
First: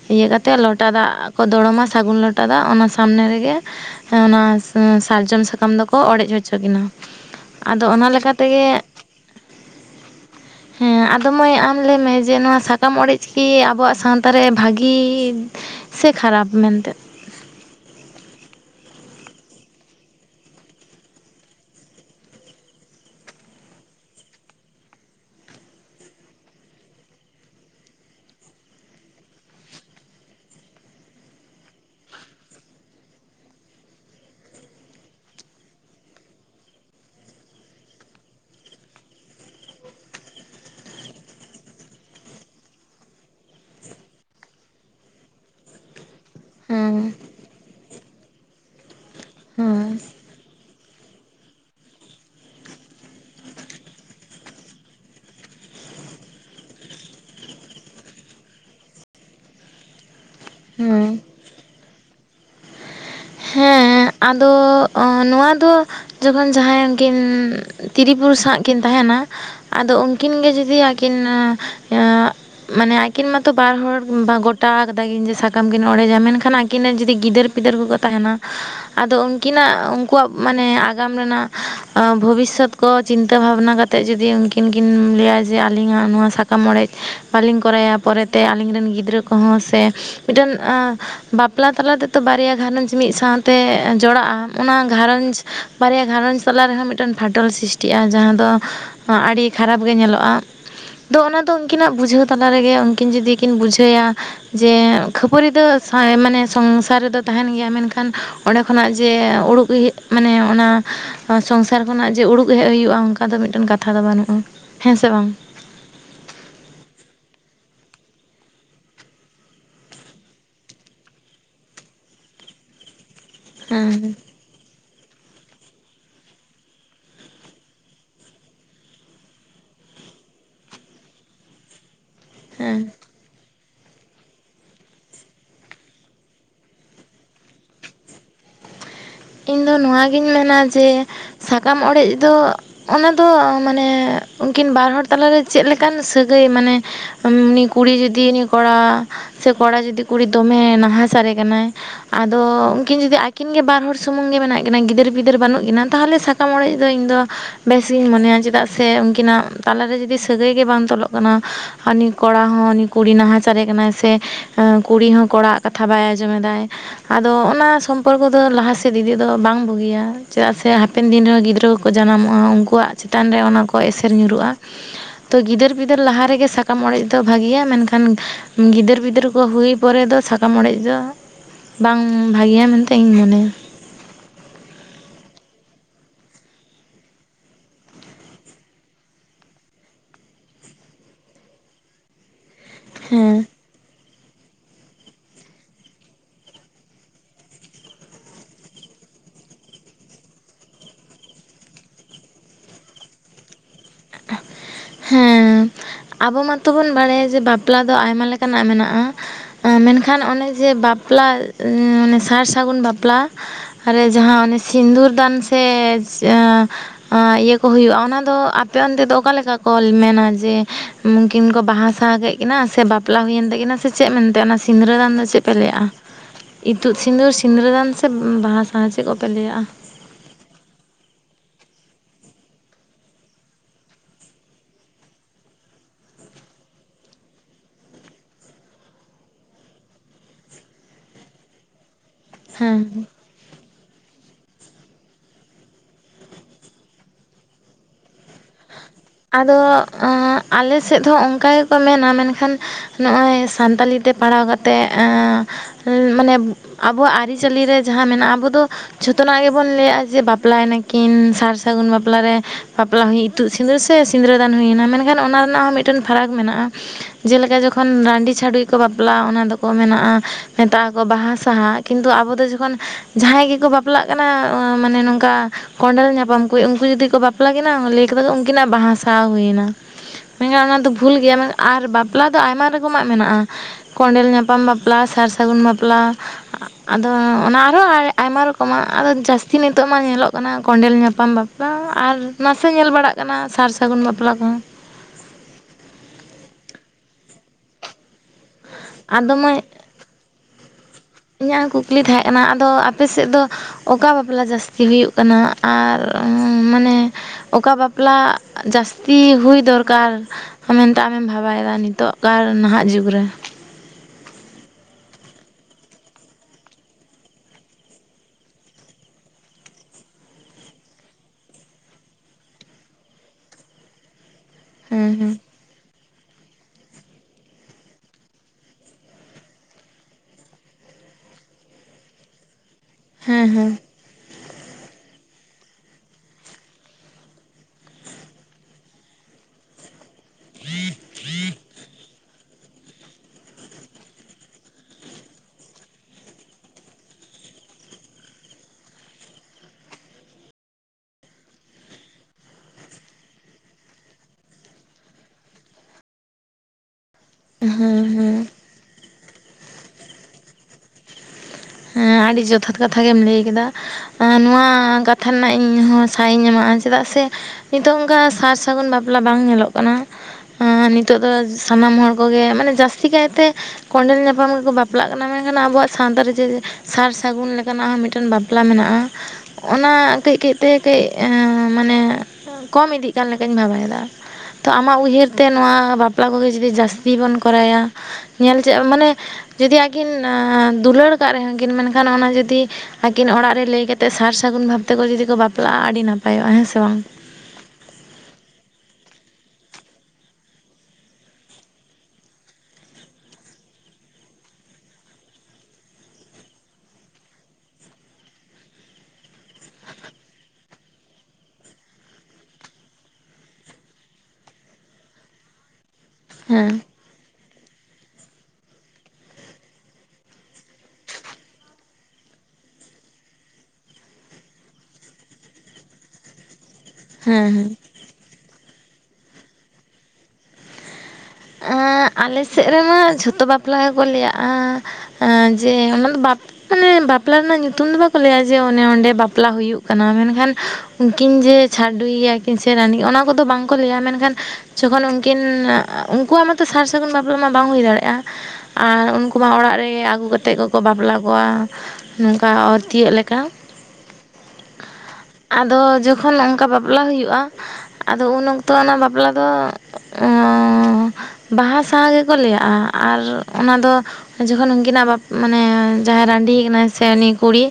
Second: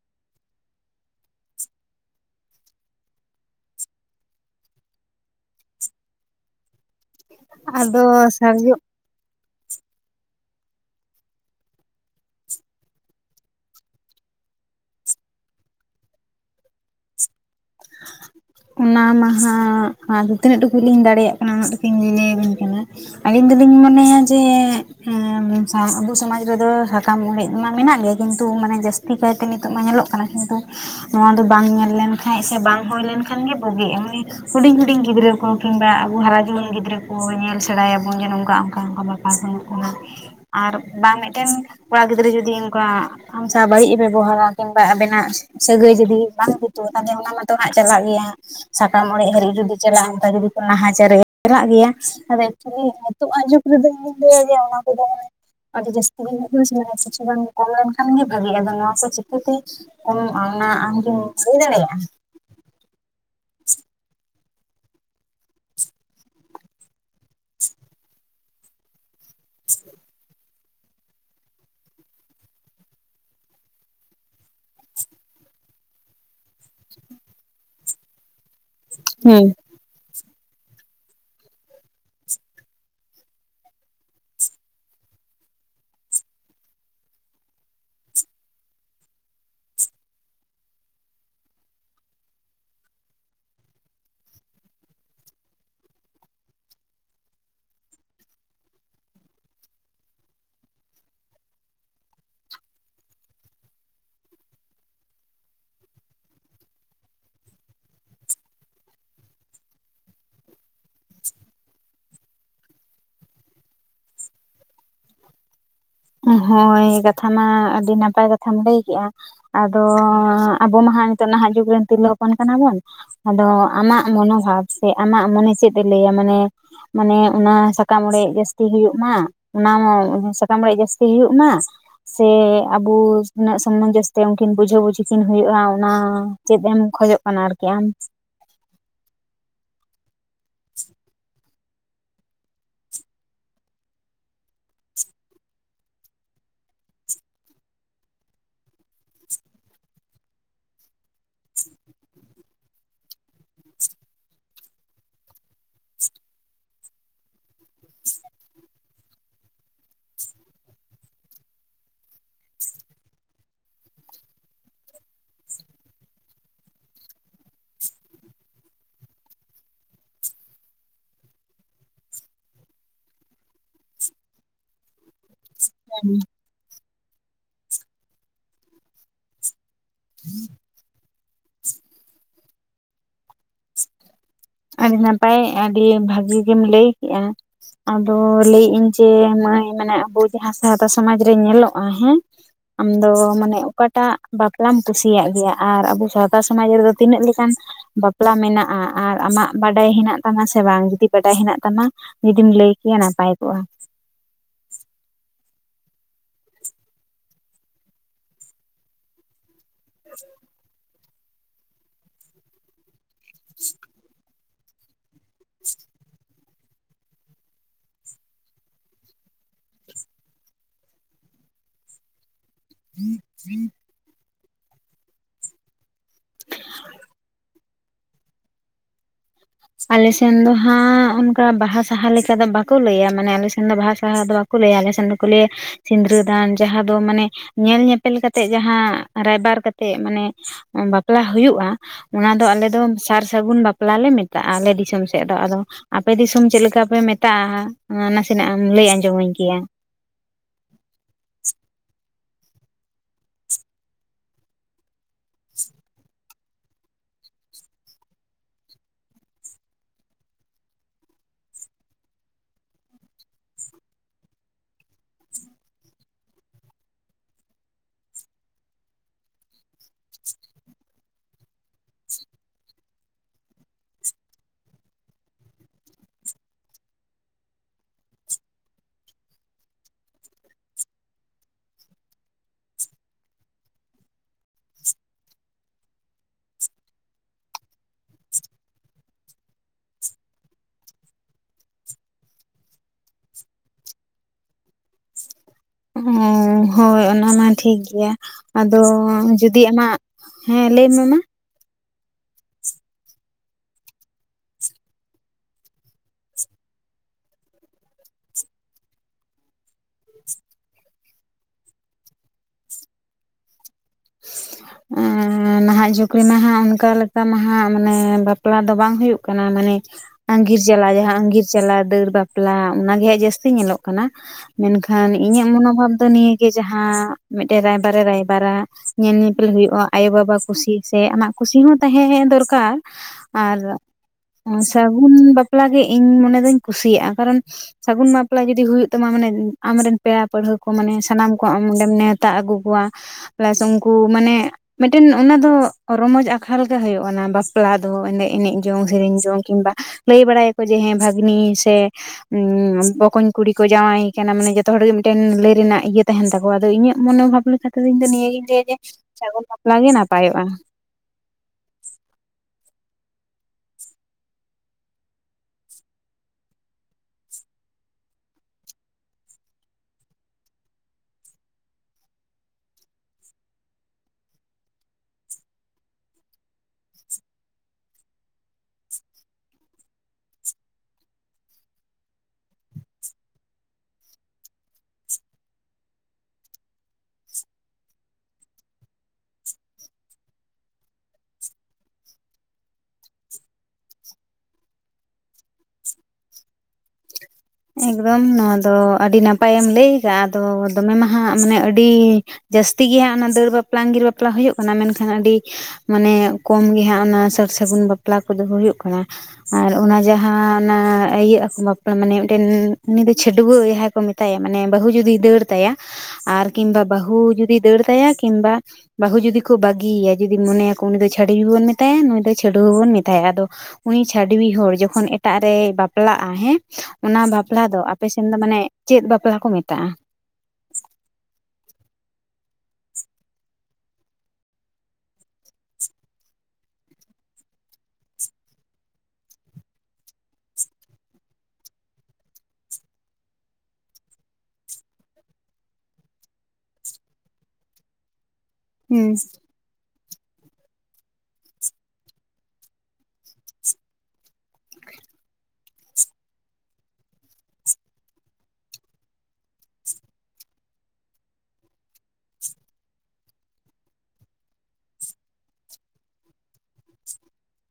ᱤᱭᱟᱹ ᱠᱟᱛᱮᱫ ᱞᱚᱴᱟ ᱫᱟᱜ ᱠᱚ ᱫᱚᱲᱚᱢᱟ᱾ ᱥᱟᱹᱜᱩᱱ ᱞᱚᱴᱟ ᱫᱟᱜ ᱚᱱᱟ ᱥᱟᱢᱱᱮ ᱨᱮᱜᱮ ᱚᱱᱟ ᱥᱟᱨᱡᱚᱢ ᱥᱟᱠᱟᱢ ᱫᱚᱠᱚ ᱚᱲᱮᱡ ᱦᱚᱪᱚ ᱠᱤᱱᱟ᱾ ᱟᱫᱚ ᱚᱱᱟ ᱞᱮᱠᱟ ᱛᱮᱜᱮ ᱦᱮᱸ ᱟᱨ ᱚᱢᱮ ᱢᱟᱹᱭ ᱟᱢ ᱞᱟᱹᱭᱢᱮ ᱡᱮ ᱱᱚᱣᱟ ᱥᱟᱠᱟᱢ ᱚᱲᱮᱡ ᱪᱤᱠᱤ ᱟᱵᱚᱣᱟᱜ ᱥᱟᱶᱛᱟᱨ ᱨᱮ ᱵᱷᱟᱜᱤ ᱥᱮ ᱠᱷᱟᱨᱟᱯ ᱢᱮᱱᱛᱮ [inaudible] ᱚᱱᱟ ᱢᱟᱦᱟᱜ ᱟᱫᱚ ᱛᱤᱱᱟᱹᱜ ᱴᱩᱠᱩ ᱞᱤᱧ ᱫᱟᱲᱮᱭᱟᱜ ᱠᱟᱱᱟ ᱩᱱᱟᱹᱜ ᱴᱩᱠᱩᱞᱤᱧ ᱞᱟᱹᱭ ᱟᱵᱤᱱ ᱠᱟᱱᱟ ᱟᱹᱞᱤᱧ ᱫᱚᱞᱤᱧ ᱢᱚᱱᱮᱭᱟ ᱡᱮ ᱦᱮᱸ ᱟᱵᱚ ᱥᱚᱢᱟᱡ ᱨᱮᱫᱚ ᱥᱟᱠᱟᱢ ᱚᱬᱮᱡ ᱢᱟ ᱢᱮᱱᱟᱜ ᱜᱮ ᱠᱤᱱᱛᱩ ᱢᱟᱱᱮ ᱡᱟᱹᱥ ᱛᱤ ᱠᱟᱭ ᱛᱮ ᱱᱤᱛᱚᱜ ᱢᱟ ᱧᱮᱞᱚᱜ ᱠᱟᱱᱟ ᱠᱤᱱᱛᱩ ᱱᱚᱣᱟ ᱫᱚ ᱵᱟᱝ ᱧᱮᱞ ᱞᱮᱱᱠᱷᱟᱡ ᱥᱮ ᱵᱟᱝ ᱦᱩᱭ ᱞᱮᱱᱠᱷᱟᱱ ᱜᱮ ᱵᱩᱜᱤᱜᱼᱟ ᱦᱩᱭᱥ ᱦᱩᱰᱤᱧ ᱦᱩᱰᱤᱧ ᱜᱤᱫᱽᱨᱟᱹ ᱠᱚ ᱠᱤᱝᱵᱟ ᱟᱵᱚ ᱦᱟᱨᱟ ᱡᱩᱣᱟᱹᱱ ᱜᱤᱫᱽᱨᱟᱹ ᱠᱚ ᱧᱮᱞ ᱥᱮᱬᱟᱭᱟᱵᱚᱱ ᱡᱮ ᱱᱚᱝᱠᱟ ᱚᱱᱠᱟ ᱚᱱᱠᱟ ᱵᱟ ᱟᱨ ᱦᱮ ᱠᱚᱲᱟ ᱟᱨ ᱵᱟᱝ ᱢᱤᱫᱴᱮᱱ ᱠᱚᱲᱟ ᱜᱤᱫᱽᱨᱟᱹ ᱡᱩᱫᱤ ᱚᱱᱠᱟ ᱟᱢᱥᱟᱣ ᱵᱟᱹᱲᱤᱡ ᱮ ᱵᱮᱵᱚᱦᱟᱨᱟ ᱠᱤᱢᱵᱟ ᱟᱵᱮᱱᱟᱜ ᱥᱟᱹᱜᱟᱹᱭ ᱡᱩᱫᱤ ᱵᱟᱝ ᱦᱮᱸ ᱡᱩᱛᱩᱜᱼᱟ ᱛᱟᱦᱚᱞᱮ ᱚᱱᱟ ᱢᱟᱛᱚ ᱦᱟᱜ ᱪᱟᱞᱟᱜ ᱜᱮᱭᱟ ᱥᱟᱠᱟᱢ ᱚᱲᱮᱡ ᱦᱟᱹᱨᱤᱡ ᱡᱩᱫᱤ ᱦᱮᱸ ᱪᱟᱞᱟᱜᱼᱟ ᱚᱱᱠᱟ ᱡᱩᱫᱤ ᱠᱚ ᱱᱟᱦᱟᱪᱟᱨᱮ ᱭᱟ ᱪᱟᱞᱟᱜ ᱜᱮᱭᱟ ᱟᱫᱚ ᱮᱠᱪᱩᱣᱟᱞᱤ ᱱᱤᱛᱳᱜ ᱟᱜ ᱡᱩᱜᱽ ᱨᱮᱫᱚ ᱤᱧ ᱫᱚᱧ ᱞᱟᱹᱭᱟ ᱚᱱᱟ ᱠᱚᱫᱚ ᱟᱫᱚ ᱡᱟᱥᱛᱤ ᱵᱟᱧ ᱢᱮᱱᱟᱜ ᱛᱟᱦᱮᱱᱟ ᱥᱮ ᱱᱚᱣᱟ ᱠᱤᱪᱷᱩ ᱜᱟᱱ ᱠᱚᱢ ᱞᱮᱱᱠᱷᱟᱱ ᱜᱮ ᱵᱷᱟᱹᱜᱤᱜᱼᱟ ᱟᱫᱚ ᱱᱚᱣᱟ ᱥᱮ ᱪᱤᱠᱟᱹᱛᱮ ᱠᱚᱢᱚᱜ-ᱟ ᱚᱱᱟ ᱟᱢ ᱦᱮᱸ ᱠᱤᱢ ᱥᱟᱦᱤ ᱫᱟᱲᱮᱭᱟᱜᱼᱟ? ᱦᱮᱸ ᱟᱫᱚ ᱱᱚᱣᱟ ᱫᱚ ᱡᱚᱠᱷᱚᱱ ᱡᱟᱦᱟᱸᱭ ᱠᱤᱱ ᱛᱤᱨᱤ ᱯᱩᱨᱩᱥ ᱥᱟᱶ ᱠᱤᱱ ᱛᱟᱦᱮᱱᱟ, ᱟᱫᱚ ᱩᱱᱠᱤᱱ ᱜᱮ ᱡᱩᱫᱤ ᱟᱹᱠᱤᱱ ᱢᱟᱱᱮ ᱟᱹᱠᱤᱱ ᱢᱟᱛᱚ ᱵᱟᱨ ᱦᱚᱲ ᱜᱚᱴᱟ ᱠᱟᱫᱟᱠᱤᱱ ᱡᱮ ᱥᱟᱠᱟᱢ ᱠᱤᱱ ᱚᱲᱮᱡᱟ ᱢᱮᱱᱠᱷᱟᱱ ᱟᱹᱠᱤᱱ ᱨᱮᱱ ᱡᱩᱫᱤ ᱜᱤᱫᱟᱹᱨ ᱯᱤᱫᱟᱹᱨ ᱠᱚ ᱠᱚ ᱛᱟᱦᱮᱱᱟ, ᱟᱫᱚ ᱦᱩᱸ ᱩᱱᱠᱤᱱᱟᱜ ᱟᱠᱩᱣᱟᱜ ᱢᱟᱱᱮ ᱟᱜᱟᱢ ᱨᱮᱱᱟᱜ ᱵᱷᱚᱵᱤᱥᱚᱛ ᱠᱚ ᱪᱤᱱᱛᱟᱹ ᱵᱷᱟᱵᱱᱟ ᱠᱟᱛᱮ ᱡᱩᱫᱤ ᱩᱱ ᱩᱱᱠᱤᱱ ᱠᱤᱱ ᱞᱟᱹᱭᱟ ᱡᱮ ᱟᱹᱞᱤᱧᱟᱜ ᱱᱚᱣᱟ ᱥᱟᱠᱟᱢ ᱚᱲᱮᱡ ᱵᱟᱹᱞᱤᱧ ᱠᱚᱨᱟᱭᱟ ᱯᱚᱨᱮ ᱛᱮ ᱟᱹᱞᱤᱧ ᱨᱮᱱ ᱜᱤᱫᱽᱨᱟᱹ ᱠᱚᱦᱚᱸ ᱥᱮ ᱢᱤᱫᱴᱮᱱ ᱵᱟᱯᱞᱟ ᱛᱟᱞᱟ ᱛᱮᱫᱚ ᱵᱟᱨᱭᱟ ᱜᱷᱟᱨᱚᱸᱡᱽ ᱢᱤᱫ ᱥᱟᱶᱛᱮ ᱡᱚᱲᱟᱜᱼᱟ ᱚᱱᱟ ᱜᱷᱟᱨᱚᱸᱡᱽ ᱵᱟᱨᱭᱟ ᱜᱷᱟᱨᱚᱸᱡᱽ ᱛᱟᱞᱟ ᱨᱮᱦᱚᱸ ᱢᱤᱫᱴᱮᱱ ᱯᱷᱟᱴᱚᱞ ᱥᱤᱨᱤᱥᱴᱤᱜᱼᱟ᱾ ᱠᱮᱜ-ᱟ ᱡᱟᱦᱟᱸ ᱫᱚ ᱟᱹᱰᱤ ᱠᱷᱟᱨᱟᱯ ᱜᱮ ᱧᱮᱞᱚᱜᱼᱟ᱾ ᱟᱫᱚ ᱚᱱᱟ ᱫᱚ ᱩᱱᱠᱤᱱᱟᱜ ᱵᱩᱡᱷᱟᱹᱣ ᱛᱟᱞᱟ ᱨᱮᱜᱮ ᱩᱱᱠᱤᱱ ᱡᱩᱫᱤ ᱠᱤᱱ ᱵᱩᱡᱷᱟᱹᱭᱟ᱾ ᱡᱮ ᱠᱷᱟᱹᱯᱟᱹᱨᱤ ᱫᱚ ᱢᱟᱱᱮ ᱥᱚᱝᱥᱟᱨ ᱨᱮᱫᱚ ᱛᱟᱦᱮᱱ ᱜᱮᱭᱟ ᱢᱮᱱ ᱠᱷᱟᱱ ᱚᱸᱰᱮ ᱠᱷᱚᱱᱟᱜ ᱡᱮ ᱩᱰᱩᱠ ᱦᱩᱭᱩᱜ ᱢᱟᱱᱮ ᱚᱱᱟ ᱥᱚᱝᱥᱟᱨ ᱠᱷᱚᱱᱟᱜ ᱡᱮ ᱩᱰᱩᱠ ᱦᱮᱡ ᱦᱩᱭᱩᱜᱼᱟ ᱚᱱᱠᱟ ᱫᱚ ᱢᱤᱫᱴᱮᱱ ᱠᱟᱛᱷᱟ ᱫᱚ ᱵᱟᱹᱱᱩᱜᱼᱟ ᱦᱮᱸ ᱥᱮ ᱵᱟᱝ᱾ ᱦᱳᱭ ᱠᱟᱛᱷᱟ ᱢᱟ ᱟᱹᱰᱤ ᱱᱟᱯᱟᱭ ᱠᱟᱛᱷᱟᱢ ᱞᱟᱹᱭ ᱠᱮᱜᱼᱟ᱾ ᱟᱫᱚ ᱟᱵᱚ ᱢᱟ ᱱᱟᱦᱟᱜ ᱱᱤᱛᱚᱜ ᱱᱟᱦᱟᱜ ᱡᱩᱜᱽ ᱨᱮᱱ ᱛᱤᱨᱞᱟᱹ ᱦᱚᱯᱚᱱ ᱠᱟᱱᱟᱵᱚᱱ᱾ ᱟᱫᱚ ᱟᱢᱟᱜ ᱦᱮᱸ ᱢᱚᱱᱚᱵᱷᱟᱵ ᱥᱮ ᱟᱢᱟᱜ ᱢᱚᱱᱮ ᱪᱮᱫ ᱮ ᱞᱟᱹᱭᱟ ᱢᱟᱱᱮ ᱢᱟᱱᱮ ᱚᱱᱟ ᱥᱟᱠᱟᱢ ᱚᱲᱮᱡ ᱡᱟᱹᱥᱛᱤ ᱦᱩᱭᱩᱜ ᱢᱟ, ᱚᱱᱟ ᱢᱟ ᱥᱟᱠᱟᱢ ᱚᱲᱮᱡ ᱡᱟᱹᱥᱛᱤ ᱦᱩᱭᱩᱜ ᱢᱟ ᱥᱮ ᱦᱮᱸ ᱟᱵᱚ ᱩᱱᱟᱹᱜ [inaudible] ᱛᱮ ᱩᱱᱠᱤᱱ ᱵᱩᱡᱷᱟᱹ ᱵᱩᱡᱷᱤ ᱠᱤᱱ ᱦᱩᱭᱩᱜᱼᱟ ᱚᱱᱟ ᱪᱮᱫ ᱮᱢ ᱠᱷᱚᱡᱚᱜ ᱠᱟᱱᱟ ᱟᱨᱠᱤ ᱟᱢ᱾ ᱤᱧ ᱫᱚ ᱱᱚᱣᱟ ᱜᱤᱧ ᱢᱮᱱᱟ ᱡᱮ ᱥᱟᱠᱟᱢ ᱚᱲᱮᱡ ᱫᱚ ᱚᱱᱟ ᱫᱚ ᱢᱟᱱᱮ ᱩᱱᱠᱤᱱ ᱵᱟᱨ ᱦᱚᱲ ᱛᱟᱞᱟ ᱨᱮ ᱪᱮᱫ ᱞᱮᱠᱟᱱ ᱥᱟᱹᱜᱟᱹᱭ ᱢᱟᱱᱮ ᱩᱱᱤ ᱠᱩᱲᱤ ᱡᱩᱫᱤ ᱩᱱᱤ ᱠᱚᱲᱟ ᱥᱮ ᱠᱚᱲᱟ ᱡᱩᱫᱤ ᱠᱩᱲᱤ ᱫᱚᱢᱮ ᱱᱟᱦᱟᱪᱟᱨᱮ ᱠᱟᱱᱟᱭ, ᱟᱫᱚ ᱩᱱᱠᱤᱱ ᱡᱩᱫᱤ ᱟᱹᱠᱤᱱ ᱜᱮ ᱵᱟᱨ ᱦᱚᱲ ᱥᱩᱢᱩᱝ ᱜᱮ ᱢᱮᱱᱟᱜ ᱠᱤᱱᱟ ᱜᱤᱫᱟᱹᱨ ᱯᱤᱫᱟᱹᱨ ᱵᱟᱹᱱᱩᱜ ᱠᱤᱱᱟ ᱛᱟᱦᱚᱞᱮ ᱥᱟᱠᱟᱢ ᱚᱲᱮᱡ ᱫᱚ ᱤᱧ ᱫᱚ ᱵᱮᱥ ᱜᱤᱧ ᱢᱚᱱᱮᱭᱟ ᱪᱮᱫᱟᱜ ᱥᱮ ᱩᱱᱠᱤᱱᱟᱜ ᱛᱟᱞᱟ ᱨᱮ ᱡᱩᱫᱤ ᱥᱟᱹᱜᱟᱹᱭ ᱜᱮ ᱵᱟᱝ ᱛᱚᱞᱚᱜ ᱠᱟᱱᱟ᱾ ᱩᱱᱤ ᱠᱚᱲᱟ ᱦᱚᱸ ᱩᱱᱤ ᱠᱩᱲᱤ ᱱᱟᱦᱟᱪᱟᱨᱮ ᱠᱟᱱᱟᱭ ᱥᱮ ᱠᱩᱲᱤ ᱦᱚᱸ ᱠᱚᱲᱟᱣᱟᱜ ᱠᱟᱛᱷᱟ ᱵᱟᱭ ᱟᱸᱡᱚᱢᱮᱫᱟᱭ᱾ ᱟᱫᱚ ᱚᱱᱟ ᱥᱚᱢᱯᱚᱨᱠᱚ ᱫᱚ ᱞᱟᱦᱟ ᱥᱮᱫ ᱥᱮ ᱫᱤᱫᱤ ᱫᱚ ᱵᱟᱝ ᱵᱩᱜᱤᱭᱟ ᱪᱮᱫᱟᱜ ᱥᱮ ᱦᱟᱯᱮᱱ ᱫᱤᱱ ᱨᱮᱦᱚᱸ ᱜᱤᱫᱽᱨᱟᱹ ᱠᱚᱠᱚ ᱡᱟᱱᱟᱢᱚᱜᱼᱟ ᱩᱱᱠᱩᱣᱟᱜ ᱪᱮᱛᱟᱱ ᱨᱮ ᱚᱱᱟ ᱠᱚ ᱮᱥᱮᱨ ᱧᱩᱨᱩᱜᱼᱟ᱾ ᱛᱚ ᱜᱤᱫᱟᱹᱨ ᱯᱤᱫᱟᱹᱨ ᱞᱟᱦᱟ ᱨᱮᱜᱮ ᱥᱟᱠᱟᱢ ᱚᱲᱮᱡ ᱫᱚ ᱵᱷᱟᱜᱤᱭᱟ ᱢᱮᱱᱠᱷᱟᱱ ᱜᱤᱫᱟᱹᱨ ᱯᱤᱫᱟᱹᱨ ᱠᱚ ᱦᱩᱭ ᱯᱚᱨᱮ ᱫᱚ ᱥᱟᱠᱟᱢ ᱚᱲᱮᱡ ᱫᱚ ᱵᱟᱝ ᱵᱷᱟᱜᱤᱭᱟ ᱢᱮᱱᱛᱮ ᱤᱧ ᱢᱚᱱᱮᱭᱟ ᱟᱹᱰᱤ ᱱᱟᱯᱟᱭ ᱟᱹᱰᱤ ᱵᱷᱟᱹᱜᱤ ᱜᱮᱢ ᱞᱟᱹᱭ ᱠᱮᱜᱼᱟ ᱟᱫᱚ ᱞᱟᱹᱭᱮᱫ ᱟᱹᱧ ᱡᱮ ᱢᱟᱹᱭ ᱢᱟᱱᱮ ᱟᱵᱚ ᱡᱟᱦᱟᱸ ᱥᱟᱶᱛᱟ ᱥᱚᱢᱟᱡᱽ ᱨᱮ ᱧᱮᱞᱚᱜᱼᱟ ᱦᱮᱸ ᱟᱢᱫᱚ ᱦᱮᱸ ᱢᱟᱱᱮ ᱚᱠᱟᱴᱟᱜ ᱵᱟᱯᱞᱟᱢ ᱠᱩᱥᱤᱭᱟᱜ ᱜᱮᱭᱟ ᱟᱨ ᱟᱵᱚ ᱥᱟᱶᱛᱟ ᱥᱚᱢᱟᱡᱽ ᱨᱮᱫᱚ ᱛᱤᱱᱟᱹᱜ ᱞᱮᱠᱟᱱ ᱵᱟᱯᱞᱟ ᱢᱮᱱᱟᱜᱼᱟ ᱟᱨ ᱟᱢᱟᱜ ᱵᱟᱰᱟᱭ ᱦᱮᱱᱟᱜ ᱛᱟᱢᱟ ᱥᱮ ᱵᱟᱝ ᱡᱩᱫᱤ ᱵᱟᱰᱟᱭ ᱦᱮᱱᱟᱜ ᱛᱟᱢᱟ ᱡᱩᱫᱤᱢ ᱞᱟᱹᱭ ᱠᱮᱭᱟ ᱱᱟᱯᱟᱭ ᱠᱚᱜᱼᱟ ᱦᱮᱸ ᱟᱵᱚ ᱢᱟᱛᱚᱵᱚᱱ ᱵᱟᱲᱟᱭᱟ ᱡᱮ ᱵᱟᱯᱞᱟ ᱫᱚ ᱟᱭᱢᱟ ᱞᱮᱠᱟᱱᱟᱜ ᱢᱮᱱᱟᱜᱼᱟ ᱮ ᱢᱮᱱᱠᱷᱟᱱ ᱚᱱᱮ ᱡᱮ ᱵᱟᱯᱞᱟ ᱚᱱᱮ ᱥᱟᱨ ᱥᱟᱹᱜᱩᱱ ᱵᱟᱯ ᱵᱟᱯᱞᱟ ᱨᱮ ᱡᱟᱦᱟᱸ ᱚᱱᱮ ᱥᱤᱸᱫᱩᱨ ᱫᱟᱱ ᱥᱮ ᱟ ᱤᱭᱟᱹ ᱠᱚ ᱦᱩᱭᱩᱜᱼᱟ ᱚᱱᱟ ᱫᱚ ᱟᱯ ᱟᱯᱮ ᱚᱱᱛᱮ ᱫᱚ ᱚᱠᱟ ᱞᱮᱠᱟ ᱠᱚ ᱢᱮᱱᱟ ᱡᱮ ᱩᱱᱠᱤᱱ ᱠᱚ ᱵᱟᱦᱟᱥᱟᱦᱟ ᱠᱮᱫ ᱠᱤᱱᱟ ᱥᱮ ᱵᱟᱯᱞᱟ ᱦᱩᱭᱮᱱ ᱛᱟᱹᱠᱤᱱᱟ ᱥᱮ ᱪᱮᱫ ᱢᱮᱱ ᱛᱟᱭ ᱚᱱᱟ ᱥᱤᱸᱫᱨᱟᱹ ᱫᱟᱱ ᱫᱚ ᱪᱮᱫ ᱯᱮ ᱞᱟᱹᱭᱟᱜᱼᱟ ᱤᱛᱩᱫ ᱥᱤᱸᱫᱩᱨ ᱥᱤᱸᱫᱽᱨᱟᱹᱫᱟᱱ ᱥᱮ ᱵᱟᱦᱟᱥᱟᱣ ᱪᱮᱫ ᱠᱚᱯᱮ ᱞᱟᱹᱭᱟᱜᱼᱟ ᱟᱞᱮᱥᱮᱱ ᱫᱚ ᱦᱟᱸᱜ ᱚᱱᱠᱟ ᱵᱟᱦᱟ ᱥᱟᱦᱟ ᱞᱮᱠᱟ ᱫᱚ ᱵᱟᱠᱚ ᱞᱟᱹᱭᱟ ᱢᱟᱱᱮ ᱟᱞᱮᱥᱱ ᱫᱚ ᱵᱟᱦᱟ ᱥᱟᱦᱟ ᱫᱚ ᱵᱟ ᱠᱚ ᱞᱟ. ᱭᱟ ᱟᱞᱮᱥᱮᱱ ᱫᱚᱠᱚ ᱞᱟᱹᱭᱟ ᱥᱤᱸᱫᱽᱨᱟᱹᱫᱟᱱ ᱡᱟᱦᱟᱸ ᱫᱚ ᱢᱟᱱᱮ ᱧᱮᱞ ᱧᱮᱯᱮᱞ ᱠᱟᱛᱮᱜ ᱡᱟᱦᱟᱸ ᱨᱟᱭᱵᱟᱨ ᱠᱟᱛᱮᱜ ᱢᱟᱱᱮ ᱵᱟᱯᱞᱟ ᱦᱩᱭᱩᱜᱼᱟ ᱚᱱᱟ ᱫᱚ ᱟᱞᱮ ᱫᱚ ᱦᱮᱸ ᱥᱟᱨ ᱥᱟᱹᱜᱩᱱ ᱵᱟᱯᱞᱟ ᱞᱮ ᱢᱮᱛ ᱢᱮᱛᱟᱜᱼᱟ ᱟᱞᱮ ᱫᱤᱥᱚᱢ ᱥᱮᱫ ᱫᱚ ᱟᱫᱚ ᱟᱯᱮ ᱫᱤᱥᱚᱢ ᱪᱮᱫ ᱞᱮᱠᱟ ᱯᱮ ᱢᱮᱛᱟᱜᱼᱟ ᱱᱟᱥᱮᱱᱟᱜ ᱮᱢ ᱞᱟᱹᱭ ᱟᱸᱡᱚᱢᱟᱹᱧ ᱠᱮᱭᱟ ᱟᱫᱚ ᱟᱞᱮ ᱥᱮᱫ ᱦᱚᱸ ᱚᱱᱠᱟ ᱜᱮᱠᱚ ᱢᱮᱱᱟ ᱢᱮᱱᱠᱷᱟᱱ ᱱᱚᱜᱼᱚᱸᱚᱭ ᱥᱟᱱᱛᱟᱞᱤ ᱛᱮ ᱯᱟᱲᱦᱟᱣ ᱠᱟᱛᱮᱫ ᱮ ᱦᱮ ᱢᱟᱱᱮ ᱟᱵᱚᱣᱟᱜ ᱟᱹᱨᱤᱪᱟᱹᱞᱤ ᱨᱮ ᱡᱟᱦᱟᱸ ᱢᱮᱱᱟᱜᱼᱟ ᱟᱵᱚ ᱫᱚ ᱡᱷᱚᱛᱚᱱᱟᱜ ᱜᱮᱵᱚᱱ ᱞᱟ. ᱭᱟᱫ ᱟ ᱡᱮ ᱵᱟᱯᱞᱟᱭ ᱱᱟᱹᱠᱤᱱ ᱥᱟᱨ ᱥᱟᱹᱜᱩᱱ ᱵᱟᱯᱞᱟᱨᱮ ᱵᱟᱯᱞᱟ ᱦᱩᱭ ᱤᱛᱩᱫ ᱥᱤᱸᱫᱩᱨ ᱥᱮ ᱥᱤᱸᱫᱨᱟᱹᱫᱟᱱ ᱦᱩᱭᱱᱟ ᱢᱮᱱᱠᱷᱟᱱ ᱚᱱᱟ ᱨᱮᱱᱟᱜ ᱦᱚᱸ ᱢᱤᱫᱴᱮᱱ ᱯᱷᱟᱨᱟᱠ ᱢᱮᱱᱟᱜᱼᱟ ᱡᱮᱞᱮᱠᱟ ᱡᱚᱠᱷᱚᱱ ᱨᱟᱺᱰᱤ ᱪᱷᱟᱹᱰᱩᱭ ᱠᱚ ᱵᱟᱯᱞᱟᱜᱼᱟ ᱚᱱᱟ ᱫᱚᱠᱚ ᱢᱮᱱᱟᱜᱼᱟ ᱢᱮᱛᱟᱜᱼᱟ ᱵᱟᱦᱟ ᱥᱟᱦ ᱠᱤᱱᱛᱩ ᱟᱵᱚ ᱫᱚ ᱡᱚᱠᱷᱚᱱ ᱡᱟᱦᱟᱸᱭ ᱜᱮᱠᱚ ᱵᱟᱯᱞᱟᱜ ᱠᱟᱱᱟ ᱢᱟᱱᱮ ᱱᱚᱝᱠᱟ ᱠᱚᱸᱰᱮᱞ ᱧᱟᱯᱟᱢ ᱠᱚ ᱩᱱᱠᱩ ᱡᱩᱫᱤ ᱠᱚ ᱵᱟᱯᱞᱟ ᱠᱤᱱᱟ ᱩᱱᱠᱤᱱᱟᱜ ᱵᱟᱦᱟᱥᱟᱣ ᱦᱩᱭᱱᱟ᱾ ᱢᱮᱱᱠᱷᱟᱱ ᱚᱱᱟ ᱫᱚ ᱵᱷᱩᱞ ᱜᱮᱭᱟ ᱢᱮᱱ ᱟᱨ ᱵᱟᱯᱞᱟ ᱫᱚ ᱟᱭᱢᱟ ᱨᱚᱠᱚᱢᱟᱜ ᱢᱮᱱᱟᱜᱼᱟ ᱠᱚᱸᱰᱮᱞ ᱧᱟᱯᱟᱢ ᱵᱟᱯᱞᱟ ᱥᱟᱨ ᱥᱟᱹᱜᱩᱱ ᱵᱟᱯᱞᱟ [inaudible] ᱟᱫᱚ ᱚᱱᱟ ᱟᱨᱚᱸ ᱟᱭᱢᱟ ᱨᱚᱠᱚᱢᱟᱜ ᱟᱫᱚ ᱡᱟᱹᱥᱛᱤ ᱱᱤᱛᱚᱜ ᱢᱟ ᱧᱮᱞᱚᱜ ᱠᱟᱱᱟ ᱠᱚᱸᱰᱮᱞ ᱧᱟᱯᱟᱢ ᱵᱟᱯ ᱠᱟ ᱟᱨ ᱱᱟᱥᱮ ᱧᱮᱞ ᱵᱟᱲᱟᱜ ᱠᱟᱱᱟ ᱥᱟᱨ ᱥᱟᱹᱜᱩᱱ ᱵᱟᱯᱞᱟ ᱠᱚᱦᱚᱸ ᱚ ᱦᱳᱭ ᱚᱱᱟ ᱢᱟ ᱴᱷᱤᱠ ᱜᱮᱭᱟ ᱟᱫᱚ ᱟᱫᱚ ᱢᱟᱹᱭ ᱡᱩᱫᱤ ᱟᱢᱟᱜ ᱦᱮᱸ ᱞᱟᱹᱭ ᱢᱮ ᱢᱟ ᱤᱧᱟᱹᱜ ᱦᱚᱸ ᱠᱩᱠᱞᱤ ᱛᱟᱦᱮᱸ ᱠᱟᱱᱟ ᱟᱫᱚ ᱟᱯᱮ ᱥᱮᱫ ᱫᱚ ᱚᱠᱟ ᱵᱟᱯᱞᱟ ᱡᱟᱹᱥᱛᱤ ᱦᱩᱭᱩᱜ ᱠᱟᱱᱟ ᱟᱨ ᱢᱟᱱᱮ ᱚᱠᱟ ᱵᱟᱯᱞᱟ ᱡᱟᱹᱥᱛᱤ ᱦᱩᱭ ᱫᱚᱨᱠᱟᱨ ᱢᱮᱱᱛᱮ ᱟᱢᱮᱢ ᱵᱷᱟᱵᱟᱭᱮᱫᱟ ᱱᱤᱛᱚᱜᱟᱨ ᱱᱟᱦᱟᱜ ᱡᱩᱜᱽ ᱨᱮ [inaudible] ᱱᱟᱦᱟᱜ ᱡᱩᱜᱽ ᱨᱮᱢᱟ ᱦᱟᱸᱜ ᱚᱱᱠᱟ ᱞᱮᱠᱟ ᱢᱟ ᱦᱟᱸᱜ ᱢᱟᱱᱮ ᱵᱟᱯᱞᱟ ᱫᱚ ᱵᱟᱝ ᱦᱩᱭᱩᱜ ᱠᱟᱱᱟ ᱢᱟᱱᱮ ᱟᱸᱜᱤᱨ ᱡᱟᱞᱟ ᱡᱟᱦᱟᱸ ᱟᱝᱜᱤᱨ ᱪᱟᱞᱟ ᱫᱟᱹᱲ ᱵᱟᱯᱞᱟ ᱚᱱᱟᱜᱮ ᱦᱟᱸᱜ ᱡᱟᱹᱥᱛᱤ ᱧᱮᱞᱚᱜ ᱠᱟᱱᱟ ᱢᱮᱱ ᱠᱷᱟᱱ ᱦᱮᱸ ᱦᱮᱸ ᱤᱧᱟᱜ ᱢᱚᱱᱳᱵᱷᱟᱵᱽ ᱫᱚ ᱱᱤᱭᱟᱹ ᱜᱮ ᱡᱟᱦᱟᱸ, ᱢᱤᱫᱴᱮᱡ ᱨᱟᱭᱵᱟᱨᱮ ᱨᱟᱭᱵᱟᱨᱟᱼᱼ ᱧᱮᱞ ᱧᱮᱯᱮᱞ ᱦᱩᱭᱩᱜᱼᱟ, ᱟᱭᱳ ᱵᱟᱵᱟ ᱠᱩᱥᱤ ᱥᱮ ᱟᱢᱟᱜ ᱠᱩᱥᱤ ᱦᱚᱸ ᱛᱟᱦᱮᱸ ᱫᱚᱨᱠᱟᱨ ᱾ ᱦᱮᱸ ᱟᱨ ᱦᱮᱸ ᱥᱟᱹᱜᱩᱱ ᱵᱟᱯᱞᱟ ᱜᱮ ᱤᱧ ᱢᱚᱱᱮ ᱫᱩᱧ ᱠᱩᱥᱤᱭᱟᱜᱼᱟ, ᱠᱟᱨᱚᱱ ᱼᱼ ᱥᱟᱹᱜᱩᱱ ᱵᱟᱯᱞᱟ ᱡᱩᱫᱤ ᱦᱩᱭᱩᱜ ᱛᱟᱢᱟ ᱢᱟᱱᱮ ᱼᱼ ᱟᱢᱨᱮᱱ ᱯᱮᱲᱟ ᱯᱟᱹᱲᱦᱟᱹ ᱠᱚ ᱢᱟᱱᱮ ᱥᱟᱱᱟᱢ ᱠᱚ ᱟᱢ ᱱᱚᱸᱰᱮᱢ ᱱᱮᱶᱛᱟ ᱟᱹᱜᱩ ᱠᱚᱣᱟ ᱯᱞᱟᱥ ᱩᱢᱼᱼ ᱠᱩ ᱢᱟᱱᱮᱼᱼ ᱢᱤᱫᱴᱮᱱ ᱚᱱᱟ ᱫᱚ ᱨᱚᱢᱚᱡᱽ ᱟᱠᱷᱲᱟ ᱨᱮᱜᱮ ᱦᱩᱭᱩᱜᱼᱟ, ᱚᱱᱟ ᱵᱟᱯᱞᱟ ᱫᱚ ᱾ ᱮᱱᱮ ᱮᱱᱮᱡ ᱡᱚᱝ ᱥᱮᱨᱮᱧ ᱡᱚᱝ ᱠᱤᱝᱵᱟ ᱼᱼ ᱞᱟᱹᱭ ᱵᱟᱲᱟᱭᱟ ᱠᱚ ᱡᱮ ᱦᱮᱸ ᱵᱷᱟᱜᱽᱱᱤ ᱥᱮᱼᱼ ᱩᱸ ᱵᱚᱠᱚᱧ ᱠᱩᱲᱤ ᱠᱚ ᱡᱟᱶᱟᱭᱮ ᱠᱟᱱᱟ, ᱢᱟᱱᱮ ᱡᱚᱛᱚ ᱦᱚᱲ ᱜᱮ ᱢᱤᱫᱴᱮᱱ ᱞᱟᱹᱭ ᱨᱮᱱᱟᱜ ᱤᱭᱟᱹ ᱛᱟᱦᱮᱱ ᱛᱟᱠᱚᱣᱟ ᱟᱫᱚ ᱤᱧᱟᱹᱜᱼᱼ ᱢᱚᱱᱳᱵᱷᱟᱵᱽ ᱞᱮᱠᱟ ᱛᱮ ᱤᱧ ᱦᱮᱸ ᱫᱚ ᱱᱤᱭᱟᱹ ᱦᱮᱸ ᱜᱤᱧ ᱞᱟᱹᱭᱟ ᱡᱮ ᱥᱟᱹᱜᱩᱱ ᱵᱟᱯᱞᱟ ᱜᱮ ᱱᱟᱯᱟᱭᱚᱜᱼᱟ ᱾ ᱮᱸ ᱟᱰᱤ ᱡᱚᱛᱷᱟᱛ ᱠᱟᱛᱷᱟ ᱜᱮᱢ ᱞᱟᱹᱭ ᱠᱮᱫᱟ ᱾ ᱮᱸ ᱱᱚᱣᱟ ᱠᱟᱛᱷᱟ ᱨᱮᱱᱟᱜ ᱤᱧᱦᱚᱸ ᱥᱟᱭ ᱤᱧ ᱮᱢᱟᱜᱼᱟ, ᱪᱮᱫᱟᱜ ᱥᱮᱼᱼ ᱱᱤᱛᱚᱜ ᱚᱝᱠᱟ ᱥᱟᱨ ᱥᱟᱹᱜᱩᱱ ᱵᱟᱯᱞᱟ ᱵᱟᱝ ᱧᱮᱞᱚᱜ ᱠᱟᱱᱟ ᱾ ᱚᱸ ᱱᱤᱛᱚᱜ ᱫᱚ ᱥᱟᱱᱟᱢ ᱦᱚᱲ ᱠᱚᱜᱮ ᱢᱟᱱᱮ ᱡᱟᱥᱛᱤ ᱠᱟᱭᱛᱮᱼᱼ ᱠᱚᱸᱰᱮᱞ ᱧᱟᱯᱟᱢ ᱜᱮᱠᱚ ᱵᱟᱯᱞᱟᱜ ᱠᱟᱱᱟ, ᱢᱮᱱᱠᱷᱟᱱ ᱟᱵᱚᱣᱟᱜ ᱥᱟᱶᱛᱟ ᱨᱮ ᱡᱮᱼᱼ ᱥᱟᱨ ᱥᱟᱹᱜᱩᱱ ᱞᱮᱠᱟᱱᱟᱜ ᱦᱚᱸ ᱢᱤᱫᱴᱮᱱ ᱵᱟᱯᱞᱟ ᱢᱮᱱᱟᱜᱼᱟ ᱾ ᱚᱱᱟ ᱠᱟᱹᱡ ᱠᱟᱹᱡ ᱛᱮ ᱠᱟᱹᱡ ᱮᱸ ᱢᱟᱱᱮ ᱠᱚᱢ ᱤᱫᱤᱜ ᱠᱟᱱ ᱞᱮᱠᱟᱧ ᱵᱷᱟᱵᱟᱭ ᱫᱟ ᱾ ᱛᱚ ᱟᱢᱟᱜ ᱩᱭᱦᱟᱹᱨ ᱛᱮ ᱱᱚᱣᱟ ᱵᱟᱯᱞᱟ ᱠᱚᱜᱮ ᱡᱩᱫᱤ ᱡᱟᱹᱥᱛᱤ ᱵᱚᱱ ᱠᱚᱨᱟᱭᱟᱼᱼ ᱧᱮᱞ ᱠᱮᱫ ᱟᱢ ᱢᱟᱱᱮ ᱡᱩᱫᱤ ᱟᱹᱠᱤᱱ, ᱮᱸ ᱫᱩᱞᱟᱹᱲ ᱠᱟᱜ ᱨᱮᱦᱚᱸ ᱠᱤᱱ ᱢᱮᱱᱠᱷᱟᱱ ᱚᱱᱟ ᱡᱩᱫᱤᱼᱼ ᱟᱹᱠᱤᱱ ᱚᱲᱟᱜ ᱨᱮ ᱞᱟᱹᱭ ᱠᱟᱛᱮᱫ ᱥᱟᱨ ᱥᱟᱹᱜᱩᱱ ᱵᱷᱟᱵᱽ ᱛᱮᱠᱚ ᱡᱩᱫᱤ ᱠᱚ ᱵᱟᱯᱞᱟᱜᱼᱟ, ᱟᱹᱰᱤ ᱱᱟᱯᱟᱭᱚᱜᱼᱟ ᱦᱮᱸ ᱥᱮ ᱵᱟᱝ ᱾ ᱮᱠᱫᱚᱢ ᱱᱚᱣᱟ ᱫᱚ ᱟᱹᱰᱤ ᱱᱟᱯᱟᱭᱮᱢ ᱞᱟᱹᱭ ᱟᱠᱟᱫᱟ ᱟᱫᱚ ᱫᱚᱢᱮ ᱢᱟ ᱦᱟᱸᱜ ᱢᱟᱱᱮ ᱟᱹᱰᱤᱼᱼ ᱡᱟᱹᱥᱛᱤ ᱜᱮ ᱦᱟᱸᱜ ᱚᱱᱟ ᱫᱟᱹᱲ ᱵᱟᱯᱞᱟ ᱟᱸᱜᱤᱨ ᱵᱟᱯᱞᱟ ᱠᱚ ᱦᱩᱭᱩᱜ ᱠᱟᱱᱟ, ᱢᱮᱱᱠᱷᱟᱱ ᱟᱹᱰᱤᱼᱼ ᱢᱟᱱᱮ ᱠᱚᱢ ᱜᱮ ᱦᱟᱸᱜ ᱚᱱᱟ ᱥᱟᱨ ᱥᱟᱹᱜᱩᱱ ᱵᱟᱯᱞᱟ ᱠᱚᱫᱚ ᱦᱩᱭᱩᱜ ᱠᱟᱱᱟ ᱾ ᱟᱨ ᱚᱱᱟ ᱡᱟᱦᱟᱸ ᱚᱱᱟ ᱤᱭᱟᱹᱜ ᱟᱠᱚ ᱵᱟᱯᱞᱟ ᱢᱟᱱᱮ ᱼᱼ ᱩᱱᱤ ᱫᱚ ᱪᱷᱟᱹᱰᱩᱣᱟᱹᱜ ᱡᱟᱦᱟᱸᱭ ᱠᱚ ᱢᱮᱛᱟᱭᱟ ᱢᱟᱱᱮ ᱵᱟᱹᱦᱩ ᱡᱩᱫᱤᱭ ᱫᱟᱹᱲ ᱛᱟᱭᱟ ᱟᱨ ᱦᱮᱸ ᱠᱤᱝᱵᱟ ᱵᱟᱹᱼᱼ ᱦᱩ ᱡᱩᱫᱤ ᱫᱟᱹᱲ ᱛᱟᱭᱟ ᱠᱤᱝᱵᱟᱼᱼ ᱵᱟᱹᱦᱩ ᱡᱩᱫᱤ ᱠᱚ ᱵᱟᱹᱜᱤᱭᱟ ᱡᱩᱫᱤᱢ ᱢᱚᱱᱮᱭᱟᱠᱚ ᱩᱱᱤ ᱫᱚ ᱪᱷᱟᱹᱰᱣᱤ ᱵᱚᱱ ᱢᱮᱛᱟᱭᱟ ᱱᱩᱭ ᱫᱚ ᱪᱷᱟᱹᱰᱣᱟᱹ ᱵᱚᱱ ᱢᱮᱛᱟᱭᱟ ᱟᱫᱚᱼᱼ ᱩᱱᱤ ᱪᱷᱟᱹᱰᱣᱤ ᱦᱚᱲ ᱡᱚᱠᱷᱚᱱ ᱮᱴᱟᱜ ᱨᱮᱭ ᱵᱟᱯᱞᱟᱜᱼᱟ ᱦᱮᱸ᱾ ᱚᱱᱟ ᱦᱮᱸ ᱵᱟᱯᱞᱟ ᱦᱮᱸ ᱫᱚ ᱟᱯᱮᱥᱱ ᱫᱚ ᱢᱟᱱᱮ ᱪᱮᱫ ᱵᱟᱯᱞᱟ ᱠᱚ ᱢᱮᱛᱟᱜᱼᱟ? ᱚ ᱟᱞᱮ ᱥᱮᱫ ᱨᱮᱢᱟ ᱡᱷᱚᱛᱚ ᱵᱟᱯᱞᱟ ᱜᱮᱠᱚ ᱞᱟᱹᱭᱟᱜᱼᱟ ᱾ ᱟᱹ ᱡᱮ ᱚᱱᱟ ᱫᱚ ᱵᱟᱯᱼᱼ ᱢᱟᱱᱮ ᱵᱟᱯᱞᱟ ᱨᱮᱱᱟᱜ ᱧᱩᱛᱩᱢ ᱫᱚ ᱵᱟᱠᱚ ᱞᱟᱹᱭᱟ ᱡᱮ ᱚᱱᱮ ᱚᱸᱰᱮ ᱵᱟᱯᱞᱟ ᱦᱩᱭᱩᱜ ᱠᱟᱱᱟ ᱢᱮᱱᱠᱷᱟᱱᱼᱼ ᱩᱱᱠᱤᱱ ᱡᱮ ᱪᱷᱟᱰᱣᱤ ᱜᱮᱭᱟᱠᱤᱱ ᱥᱮ ᱨᱟᱸᱰᱤ ᱚᱱᱟ ᱠᱚᱫᱚ ᱵᱟᱝᱠᱚ ᱞᱟᱹᱭᱟ ᱢᱮᱱᱠᱷᱟᱱᱼᱼ ᱡᱚᱠᱷᱚᱱ ᱩᱱᱠᱤᱱ ᱟᱜ ᱟᱜᱼᱼ ᱩᱱᱠᱩᱣᱟᱜ ᱢᱟᱛᱚ ᱥᱟᱨ ᱥᱟᱹᱜᱩᱱ ᱵᱟᱯᱞᱟ ᱢᱟ ᱵᱟᱝ ᱦᱩᱭ ᱫᱟᱲᱮᱜᱼᱟ, ᱟᱨ ᱦᱩᱸ ᱩᱱᱠᱩ ᱢᱟ ᱚᱲᱟᱜ ᱨᱮ ᱟᱹᱜᱩ ᱠᱟᱛᱮᱫ ᱠᱚᱼᱼ ᱵᱟᱯᱞᱟ ᱠᱚᱣᱟ ᱱᱚᱝᱠᱟ ᱚᱨᱛᱤᱭᱳᱜ ᱞᱮᱠᱟ, ᱚᱠᱼᱼ ᱟᱫᱚ ᱡᱚᱠᱷᱚᱱ ᱱᱚᱝᱠᱟ ᱵᱟᱯᱞᱟ ᱦᱩᱭᱩᱜᱼᱟ ᱼᱼ ᱟᱫᱚ ᱩᱱ ᱚᱠᱛᱚ ᱚᱱᱟ ᱵᱟᱯᱞᱟ ᱫᱚ ᱚᱻ ᱵᱟᱦᱟ ᱥᱟᱶᱦᱟ ᱜᱮᱠᱚ ᱞᱟᱹᱭᱟᱜᱼᱟ ᱟᱨ ᱚᱱᱟ ᱫᱚ ᱼᱼ ᱡᱚᱠᱷᱚᱱ ᱩᱱᱠᱤᱱᱟᱜ ᱵᱟᱯ ᱢᱟᱱᱮ ᱡᱟᱦᱟᱸᱭ ᱨᱟᱺᱰᱤ ᱠᱟᱱᱟᱭ ᱥᱮ ᱩᱱᱤ ᱠᱩᱲᱤᱼᱺ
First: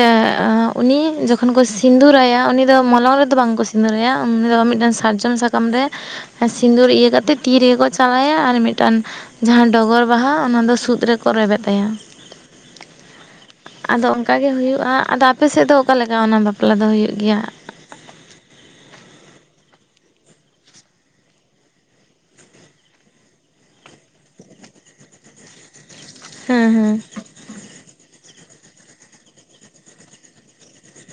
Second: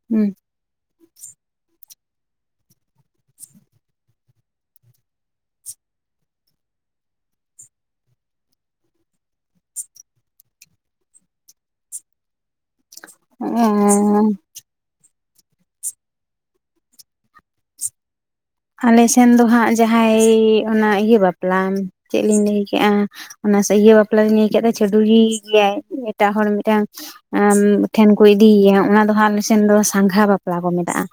[unintelligible] ᱩᱱᱤ ᱡᱚᱠᱷᱚᱱ ᱠᱚ ᱥᱤᱸᱫᱩᱨᱟᱭᱟ ᱩᱱᱤ ᱫᱚ ᱢᱚᱞᱚᱝ ᱨᱮᱫᱚ ᱵᱟᱝᱠᱚ ᱥᱤᱸᱫᱩᱨᱟᱭᱟ ᱩᱱᱤ ᱫᱚ ᱢᱤᱫᱴᱮᱱ ᱥᱟᱨᱡᱚᱢ ᱥᱟᱠᱼᱼ ᱠᱟᱢᱨᱮ ᱥᱤᱸᱫᱩᱨ ᱤᱭᱟᱹ ᱠᱟᱛᱮᱫᱼᱼ ᱛᱤ ᱨᱮᱜᱮ ᱠᱚ ᱪᱟᱞᱟᱭᱟ ᱟᱨ ᱢᱤᱫᱴᱟᱱ ᱡᱟᱦᱟᱸ ᱰᱚᱜᱚᱨ ᱵᱟᱦᱟ ᱚᱱᱟ ᱫᱚ ᱥᱩᱫ ᱨᱮᱠᱚ ᱨᱮᱵᱮᱫ ᱟᱭᱟ ᱾ ᱦᱚᱸ ᱦᱚᱸ ᱦᱚ ᱸ ᱚᱱᱠᱟ ᱾ ᱦᱩᱭᱩᱜᱼᱟ ᱾ ᱟᱫᱚ ᱟᱯᱮ ᱥᱮᱫ ᱫᱚ ᱚᱠᱟ ᱞᱮᱠᱟ ᱚᱱᱟ ᱵᱟᱯᱞᱟ ᱫᱚ ᱦᱩᱭᱩᱜ ᱜᱮᱭᱟ? ᱟᱞᱮ ᱥᱮᱱ ᱫᱚ ᱦᱟᱸᱜ ᱡᱟᱦᱟᱸᱭ ᱚᱱᱟ ᱤᱭᱟᱹ ᱵᱟᱯᱞᱟ᱾ ᱪᱮᱫ ᱞᱤᱧ ᱞᱟᱹᱭᱠᱮᱜᱼᱟ? ᱚᱱᱟ ᱥᱮ ᱤᱭᱟᱹ ᱵᱟᱯᱞᱟ ᱞᱤᱧ ᱞᱟᱹᱭ ᱠᱮᱫ ᱫᱚ ᱪᱷᱟᱹᱰᱣᱤ ᱜᱮᱭᱟᱭ, ᱮᱴᱟᱜ ᱦᱚᱲ ᱦᱮᱸ ᱢᱤᱫᱴᱟᱝ-ᱼ ᱦᱮᱸ ᱥᱢ ᱴᱷᱮᱱ ᱠᱚ ᱤᱫᱤᱭᱟ ᱚᱱᱟ ᱫᱚ ᱦᱟᱸᱜ ᱟᱞᱮ ᱥᱮᱱ ᱫᱚ ᱥᱟᱸᱝᱜᱷᱟ ᱵᱟᱯᱞᱟ ᱠᱚ ᱢᱮᱛᱟᱜᱼᱟ᱾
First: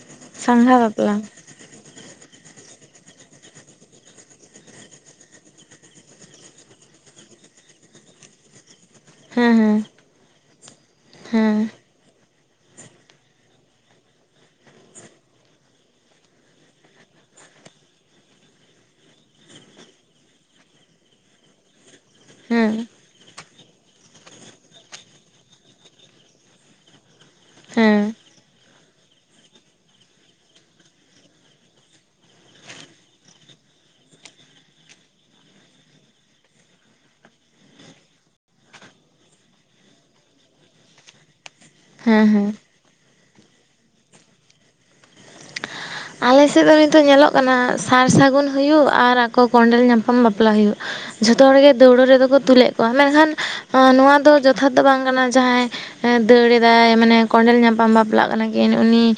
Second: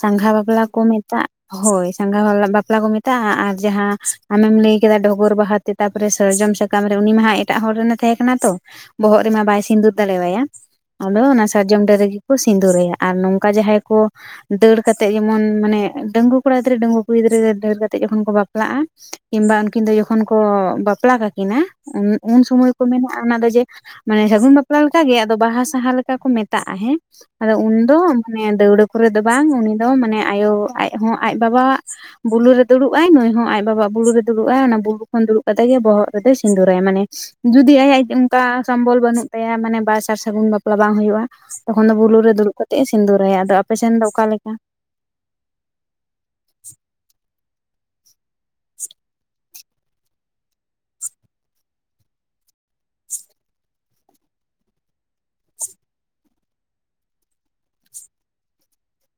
ᱥᱟᱸᱝᱜᱷᱟ ᱵᱟᱯᱞᱟ ᱠᱚ ᱢᱮᱛᱟᱜ ᱦᱳᱭ ᱥᱟᱸᱜᱷᱟᱣᱟᱞᱟ ᱵᱷᱟᱯᱞᱟ ᱵᱟᱯᱞᱟ ᱠᱚ ᱢᱮᱛᱟᱜᱼᱟ ᱟᱨ ᱡᱟᱦᱟᱸ ᱟᱢᱮᱢ ᱞᱟᱹᱭ ᱠᱮᱫᱟ ᱰᱚᱜᱚᱨ ᱵᱟᱦᱟ ᱛᱟᱯᱚᱨᱮ ᱥᱟᱨᱡᱚᱢ ᱥᱟᱠᱟᱢ ᱨᱮ ᱩᱱᱤ ᱢᱟ ᱦᱟᱸᱜ ᱮᱴᱟᱜ ᱦᱚᱲ ᱨᱮᱱ ᱛᱟᱦᱮᱸ ᱠᱟᱱᱟ ᱛᱚ ᱵᱚᱦᱚᱜ ᱨᱮᱢᱟ ᱵᱟᱭ ᱦᱮᱸ ᱥᱤᱸᱫᱩᱨ ᱫᱟᱲᱮᱣᱟᱭᱟ ᱟᱫᱚ ᱦᱮᱸ ᱚᱱᱟ ᱦᱮᱸ ᱥᱟᱨᱡᱚᱢ ᱰᱟᱹᱨ ᱨᱮᱜᱮᱠᱚ ᱥᱤᱸᱫᱩᱨᱭᱟ ᱟᱨ ᱱᱚᱝᱠᱟ ᱡᱟᱦᱟᱸᱭ ᱠᱚ ᱫᱟᱹᱲ ᱠᱟᱛᱮᱜ ᱡᱮᱢᱚᱱ ᱢᱟᱱᱮ ᱰᱟᱹᱜᱩᱣᱟᱹ ᱠᱚᱲᱟ ᱜᱤᱫᱽᱨᱟᱹ ᱰᱟᱹᱜᱩᱣᱟᱹ ᱠᱩᱲᱤ ᱜᱤᱫᱽᱨᱟᱹ ᱫᱟᱹᱲ ᱠᱟᱛᱮᱜ ᱡᱚᱠᱷᱚᱱ ᱠᱚ ᱵᱟᱯᱞᱟᱜᱼᱟ ᱠᱤᱢᱵᱟ ᱩᱱᱠᱤᱱ ᱫᱚ ᱡᱚᱠᱷᱚᱱ ᱠᱚ ᱵᱟᱯᱞᱟ ᱠᱟᱠᱤᱱᱟ ᱩᱱ ᱩᱱ ᱥᱩᱢᱚᱭ ᱠᱚ ᱦᱮᱸ ᱢᱮᱱᱟᱜᱼᱟ ᱚᱱᱟ ᱫᱚ ᱡᱮ ᱢᱟᱱᱮ ᱥᱟᱹᱜᱩᱱ ᱵᱟᱯᱞᱟ ᱞᱮᱠᱟ ᱜᱮ ᱟᱫᱚ ᱵᱟᱦᱟ ᱥᱟᱦᱟ ᱞᱮᱠᱟ ᱠᱚ ᱢᱮᱛᱟᱜᱼᱟ ᱦᱮᱸ᱾ ᱟᱫᱚ ᱩᱱᱫᱚ ᱦᱮᱸ ᱢᱟᱱᱮ ᱫᱟᱹᱣᱲᱟᱹ ᱠᱚᱨᱮ ᱫᱚ ᱵᱟᱝ ᱩᱱᱤ ᱫᱚ ᱢᱟᱱᱮ ᱟᱭᱳ ᱟᱡ ᱦᱚᱸ ᱟᱡ ᱵᱟᱵᱟᱣᱟᱜ ᱵᱩᱞᱩᱨᱮ ᱫᱩᱲᱩᱵ-ᱟᱭ ᱱᱩᱭ ᱦᱚᱸ ᱟᱡ ᱵᱟᱵᱟᱣᱟᱜ ᱵᱩᱞᱩᱨᱮ ᱫᱩᱲᱩᱵ-ᱟᱭ, ᱚᱱᱟ ᱵᱩᱞᱩ ᱠᱷᱚᱱ ᱫᱩᱲᱩᱵ ᱠᱟᱛᱮ ᱜᱮ ᱵᱚᱦᱚᱜ ᱨᱮᱫᱚᱭ ᱥᱤᱸᱫᱩᱨᱟᱭᱟ ᱢᱟᱱᱮ ᱡᱩᱫᱤ ᱟᱭᱟᱜ ᱚᱱᱠᱟ ᱥᱚᱢᱵᱚᱞ ᱵᱟᱹᱱᱩᱜ ᱛᱟᱭᱟ ᱢᱟᱱᱮ ᱵᱟᱨ ᱥᱟᱨ ᱥᱟᱹᱜᱩᱱ ᱵᱟᱯᱞᱟ ᱵᱟᱝ ᱦᱩᱭᱩᱜᱼᱟ᱾ ᱛᱚᱠᱷᱚᱱ ᱫᱚ ᱦᱮᱸ ᱵᱩᱞᱩᱨᱮ ᱦᱮᱸ ᱫᱩᱲᱩᱵ ᱠᱟᱛᱮᱫ-ᱮ ᱥᱤᱸᱫᱩᱨᱟᱭᱟ, ᱟᱫᱚ ᱟᱯᱮ ᱥᱮᱱ ᱫᱚ ᱚᱠᱟ ᱞᱮᱠᱟ? ᱟᱞᱮ ᱥᱮᱫ ᱫᱚ ᱱᱤᱛᱚᱜ ᱧᱮᱞᱚᱜ ᱠᱟᱱᱟ ᱥᱟᱨ ᱥᱟᱹᱜᱩᱱ ᱦᱩᱭᱩᱜ ᱟᱨ ᱟᱠᱚ ᱠᱚᱸᱰᱮᱞ ᱧᱟᱯᱟᱢ ᱵᱟᱯᱞᱟ ᱦᱩᱭᱩᱜ ᱡᱷᱚᱛᱚ ᱦᱚᱲᱜᱮ ᱫᱟᱹᱣᱲᱟᱹ ᱨᱮᱫᱚ ᱠᱚ ᱛᱩᱞᱮᱫ ᱠᱚᱣᱟ ᱢᱮᱱᱠᱷᱟᱱ ᱱᱚᱣᱟ ᱫᱚ ᱡᱚᱛᱷᱟᱛ ᱫᱚ ᱵᱟᱝ ᱠᱟᱱᱟ ᱡᱟᱦᱟᱸᱭ ᱮ ᱫᱟᱹᱲ ᱮᱫᱟᱭ ᱢᱟᱱᱮ ᱠᱚᱸᱰᱮᱞ ᱧᱟᱯᱟᱢ ᱵᱟᱯᱞᱟᱜ ᱠᱟᱱᱟ ᱠᱤᱱ ᱩᱱᱤ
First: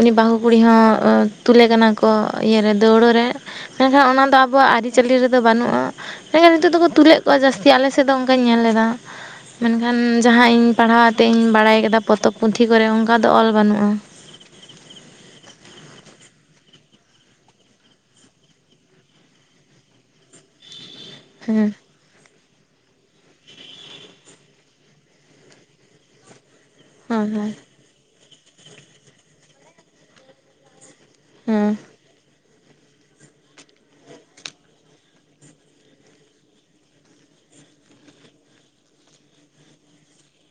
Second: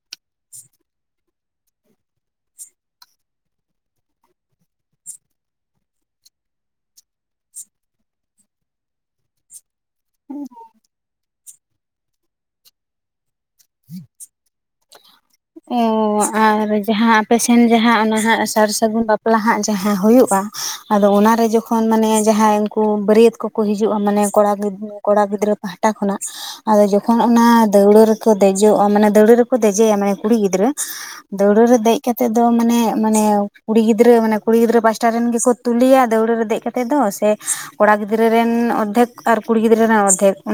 ᱩᱱᱤ ᱵᱟᱦᱩ ᱠᱩᱲᱤ ᱦᱚᱸ ᱛᱩᱞᱮ ᱠᱟᱱᱟ ᱠᱚ ᱤᱭᱟᱹ ᱨᱮ ᱫᱟᱹᱣᱲᱟᱹ ᱨᱮ᱾ ᱢᱮᱱᱠᱷᱟᱱ ᱚᱱᱟ ᱫᱚ ᱟᱵᱚᱣᱟᱜ ᱟᱨᱤᱪᱟᱞᱤ ᱨᱮᱫᱚ ᱵᱟᱱᱩᱜᱼᱟ᱾ ᱢᱮᱱᱠᱷᱟᱱ ᱱᱤᱛᱚᱜ ᱫᱚᱠᱚ ᱛᱩᱞᱮᱫ ᱠᱚᱣᱟ ᱡᱟᱹᱥᱛᱤ᱾ ᱟᱞᱮ ᱥᱮᱫ ᱫᱚ ᱚᱱᱠᱟᱧ ᱧᱮᱞ ᱞᱮᱫᱟ᱾ ᱢᱮᱱᱠᱷᱟᱱ ᱡᱟᱦᱟᱸ ᱤᱧ ᱯᱟᱲᱦᱟᱣᱟᱛᱮᱫ ᱤᱧ ᱵᱟᱲᱟᱭ ᱠᱟᱫᱟ, ᱯᱚᱛᱚᱵ ᱯᱩᱛᱷᱤ ᱠᱚᱨᱮ ᱚᱱᱠᱟ ᱫᱚ ᱚᱞ ᱵᱟᱱᱩᱜᱼᱟ᱾ ᱚ ᱟᱨ ᱡᱟᱦᱟᱸ ᱟᱯᱮ ᱥᱮᱱ ᱡᱟᱦᱟᱸ ᱚᱱᱟᱦᱟᱸᱜ ᱥᱟᱨ ᱥᱟᱹᱜᱩᱱ ᱵᱟᱯᱞᱟ ᱦᱟᱸᱜ ᱡᱟᱦᱟᱸ ᱦᱩᱭᱩᱜᱼᱟ ᱟᱫᱚ ᱚᱱᱟ ᱨᱮ ᱦᱮᱸ ᱡᱚᱠᱷᱚᱱ ᱢᱟᱱᱮ ᱡᱟᱦᱟᱸᱭ ᱠᱚ ᱵᱟᱹᱨᱭᱟᱹᱛ ᱠᱚᱠᱚ ᱦᱤᱡᱩᱜᱼᱟ ᱢᱟᱱᱮ ᱠᱚᱲᱟ ᱜᱤᱫᱽᱨᱟᱹ ᱠᱚᱲᱟ ᱜᱤᱫᱽᱨᱟᱹ ᱯᱟᱦᱴᱟ ᱠᱷᱚᱱᱟᱜ᱾ ᱟᱫᱚ ᱡᱚᱠᱷᱚᱱ ᱦᱳᱭ ᱚᱱᱟ ᱦᱳᱭ ᱫᱟᱹᱣᱲᱟᱹ ᱨᱮᱠᱚ ᱫᱮᱡᱚᱜᱼᱟ ᱢᱟᱱᱮ ᱫᱟᱹᱣᱲᱟᱹ ᱨᱮᱠᱚ ᱫᱮᱡᱭᱟ ᱢᱟᱱᱮ ᱠᱩᱲᱤ ᱜᱤᱫᱽᱨᱟᱹ᱾ ᱫᱟᱹᱣᱲᱟᱹ ᱦᱮᱸ ᱨᱮ ᱫᱮᱡ ᱠᱟᱛᱮᱫ ᱫᱚ ᱢᱟᱱᱮ ᱢᱟᱱᱮ ᱠᱩᱲᱤ ᱜᱤᱫᱽᱨᱟᱹ ᱢᱟᱱᱮ ᱠᱩᱲᱤ ᱜᱤᱫᱽᱨᱟᱹ ᱯᱟᱥᱴᱟ ᱨᱮᱱ ᱜᱮᱠᱚ ᱛᱩᱞᱮᱭᱟ ᱫᱟᱹᱣᱲᱟᱹ ᱨᱮ ᱫᱮᱡ ᱠᱟᱛᱮᱫ ᱫᱚ ᱥᱮ ᱠᱚᱲᱟ ᱜᱤᱫᱽᱨᱟᱹ ᱨᱮᱱ ᱚᱨᱫᱷᱮᱠ ᱟᱨ ᱠᱩᱲᱤ ᱜᱤᱫᱽᱨᱟᱹ ᱨᱮᱱ ᱚᱨᱫᱷᱮᱠ᱾